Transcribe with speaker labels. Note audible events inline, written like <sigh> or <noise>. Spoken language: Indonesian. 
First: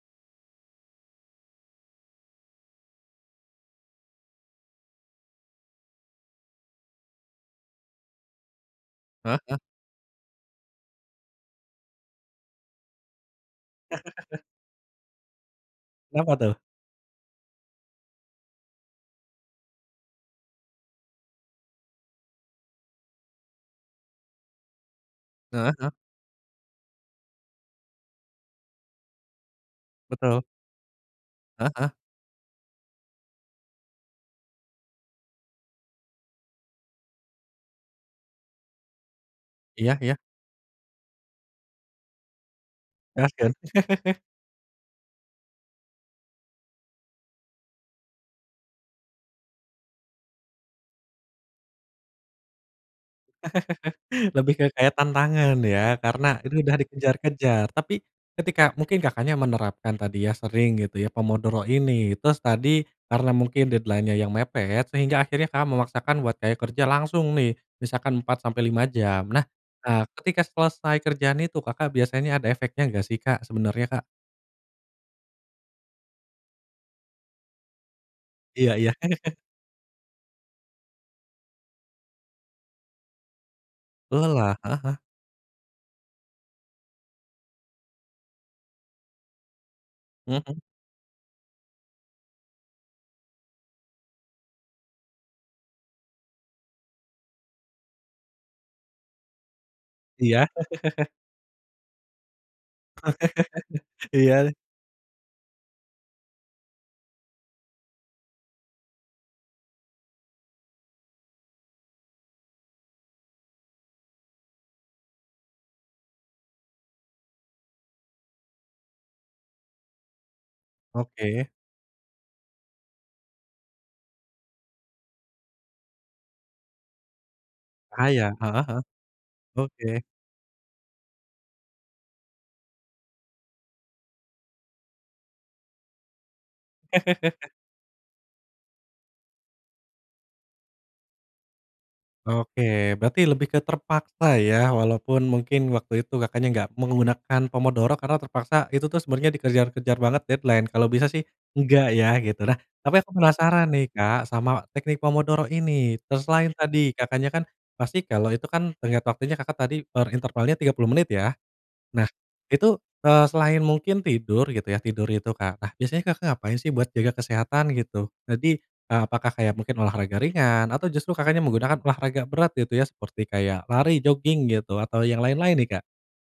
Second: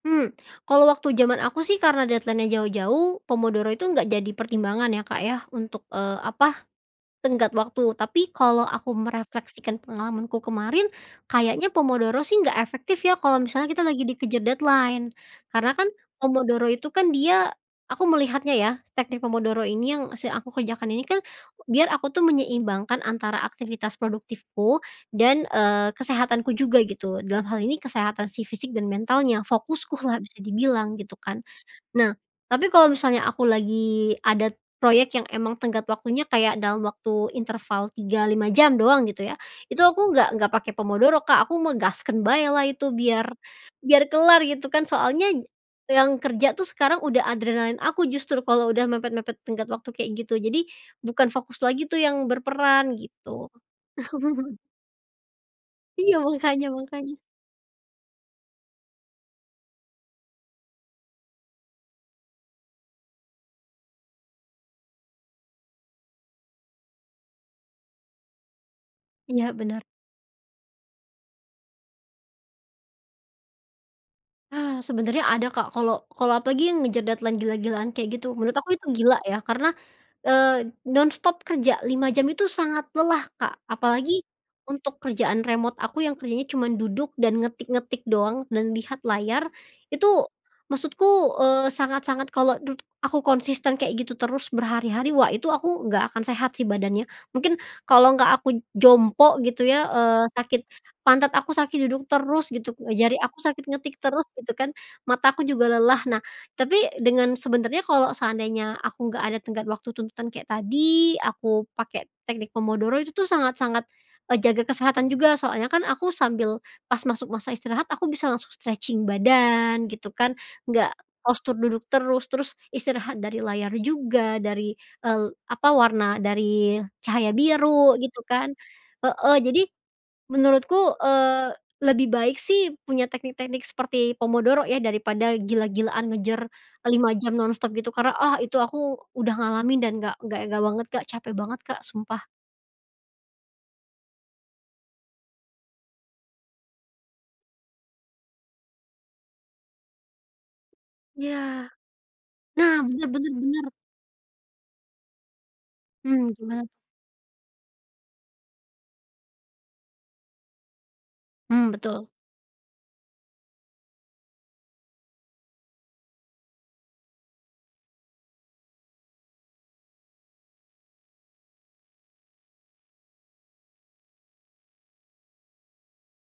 Speaker 1: Mmm. Kalau waktu zaman aku sih karena deadline-nya jauh-jauh, pomodoro itu enggak jadi pertimbangan ya, Kak, ya, untuk, eee, apa, tenggat waktu, tapi kalau aku
Speaker 2: Heeh heeh.
Speaker 1: merefleksikan pengalamanku kemarin, kayaknya pomodoro sih nggak efektif ya kalau misalnya kita lagi dikejar
Speaker 2: <chuckles>
Speaker 1: deadline. Karena kan
Speaker 2: Kenapa tuh?
Speaker 1: pomodoro itu kan dia aku melihatnya ya, teknik pomodoro ini, yang si aku kerjakan ini kan biar aku tuh menyeimbangkan antara aktivitas produktifku dan,
Speaker 2: Heeh heeh.
Speaker 1: eee, kesehatanku juga gitu, dalam hal ini kesehatan si fisik dan mentalnya, fokuskulah bisa
Speaker 2: Betul.
Speaker 1: dibilang gitu kan.
Speaker 2: Heeh heeh.
Speaker 1: Nah, tapi kalau misalnya aku lagi ada proyek yang emang tenggat waktunya kayak dalam waktu interval 3, 5 jam doang gitu ya, itu
Speaker 2: Iya
Speaker 1: aku
Speaker 2: iya.
Speaker 1: nggak nggak pakai pomodoro, Kak, aku mah gaskeun baelah itu biar,
Speaker 2: Gaskeun.
Speaker 1: biar
Speaker 2: <chuckles>
Speaker 1: kelar gitu kan. Soalnya yang kerja tuh sekarang udah adrenalin aku justru kalau udah mepet-mepet tenggat waktu kayak gitu. Jadi, bukan fokus lagi tuh yang berperan gitu.
Speaker 2: <chuckles> Lebih
Speaker 1: <chuckles>
Speaker 2: ke kaitan tangan ya
Speaker 1: Iya,
Speaker 2: karena itu
Speaker 1: makanya
Speaker 2: udah
Speaker 1: makanya.
Speaker 2: dikejar-kejar. Tapi ketika mungkin Kakaknya menerapkan tadi ya, sering gitu ya, pomodoro ini, terus tadi karena mungkin deadline-nya yang mepet, sehingga akhirnya Kakak memaksakan buat kaya kerja langsung nih. Misalkan 4-5 jam. Nah,
Speaker 1: Iya, benar.
Speaker 2: eee, ketika selesai kerjaan itu, Kakak biasanya ada efeknya nggak sih, Kak, sebenarnya, Kak?
Speaker 1: Ah, sebenarnya ada, Kak, kalau kalau apalagi yang ngejer deadline gila-gilaan kayak gitu, menurut
Speaker 2: Iya
Speaker 1: aku itu
Speaker 2: iya.
Speaker 1: gila
Speaker 2: <chuckles>
Speaker 1: ya, karena, eee, nonstop kerja 5 jam itu sangat lelah, Kak, apalagi
Speaker 2: Lelah? Heeh heeh.
Speaker 1: untuk kerjaan remote aku yang kerjanya cuman duduk dan ngetik-ngetik doang, dan lihat layar, itu
Speaker 2: Mhm.
Speaker 1: maksudku, eee, sangat-sangat kalau dud aku konsisten kayak gitu terus berhari-hari, wah, itu aku nggak akan sehat sih badannya. Mungkin kalau nggak aku jompo gitu ya, eee,
Speaker 2: Iya?
Speaker 1: sakit
Speaker 2: <chuckles>
Speaker 1: pantat aku sakit duduk terus gitu, jari aku sakit ngetik
Speaker 2: <chuckles>
Speaker 1: terus
Speaker 2: Iya
Speaker 1: gitu
Speaker 2: deh.
Speaker 1: kan, mata aku juga lelah, nah, tapi dengan sebenarnya kalau seandainya aku nggak ada tenggat waktu tuntutan kayak tadi, aku pakai teknik pomodoro, itu tuh sangat sangat, eee, jaga kesehatan juga soalnya kan aku sambil, pas masuk masa istirahat aku bisa langsung stretching badan gitu kan, nggak
Speaker 2: Oke.
Speaker 1: postur duduk terus, terus istirahat dari layar juga dari, eee, apa, warna dari cahaya biru
Speaker 2: Ah,
Speaker 1: gitu
Speaker 2: iya.
Speaker 1: kan.
Speaker 2: Heeh heeh.
Speaker 1: Heeh, jadi
Speaker 2: Oke.
Speaker 1: menurutku, eee, lebih baik sih punya teknik-teknik seperti pomodoro ya daripada gila-gilaan ngejar 5 jam
Speaker 2: <chuckles>
Speaker 1: nonstop gitu karena, ah, itu aku udah ngalamin dan nggak nggak e nggak banget, Kak, cape banget, Kak, sumpah.
Speaker 2: Oke, berarti lebih ke terpaksa ya, walaupun mungkin waktu itu Kakaknya nggak menggunakan pomodoro karena terpaksa, itu tuh sebenarnya dikejar-kejar banget deadline. Kalau bisa sih
Speaker 1: Iya.
Speaker 2: enggak ya gitu. Nah,
Speaker 1: Nah,
Speaker 2: tapi
Speaker 1: bener
Speaker 2: aku
Speaker 1: bener bener.
Speaker 2: penasaran nih, Kak, sama teknik pomodoro ini. Terus
Speaker 1: Hmm,
Speaker 2: selain
Speaker 1: gimana
Speaker 2: tadi, Kakaknya kan pasti kalau itu kan tenggat waktunya Kakak tadi per intervalnya 30 menit ya?
Speaker 1: Hmm, betul.
Speaker 2: Nah itu, eee, selain mungkin tidur gitu ya, tidur itu, Kak, nah, biasanya Kakak ngapain sih buat jaga kesehatan gitu? Jadi apakah kayak mungkin olahraga ringan atau justru Kakaknya menggunakan olahraga berat gitu ya seperti kayak lari, joging, gitu atau yang lain-lain nih, Kak?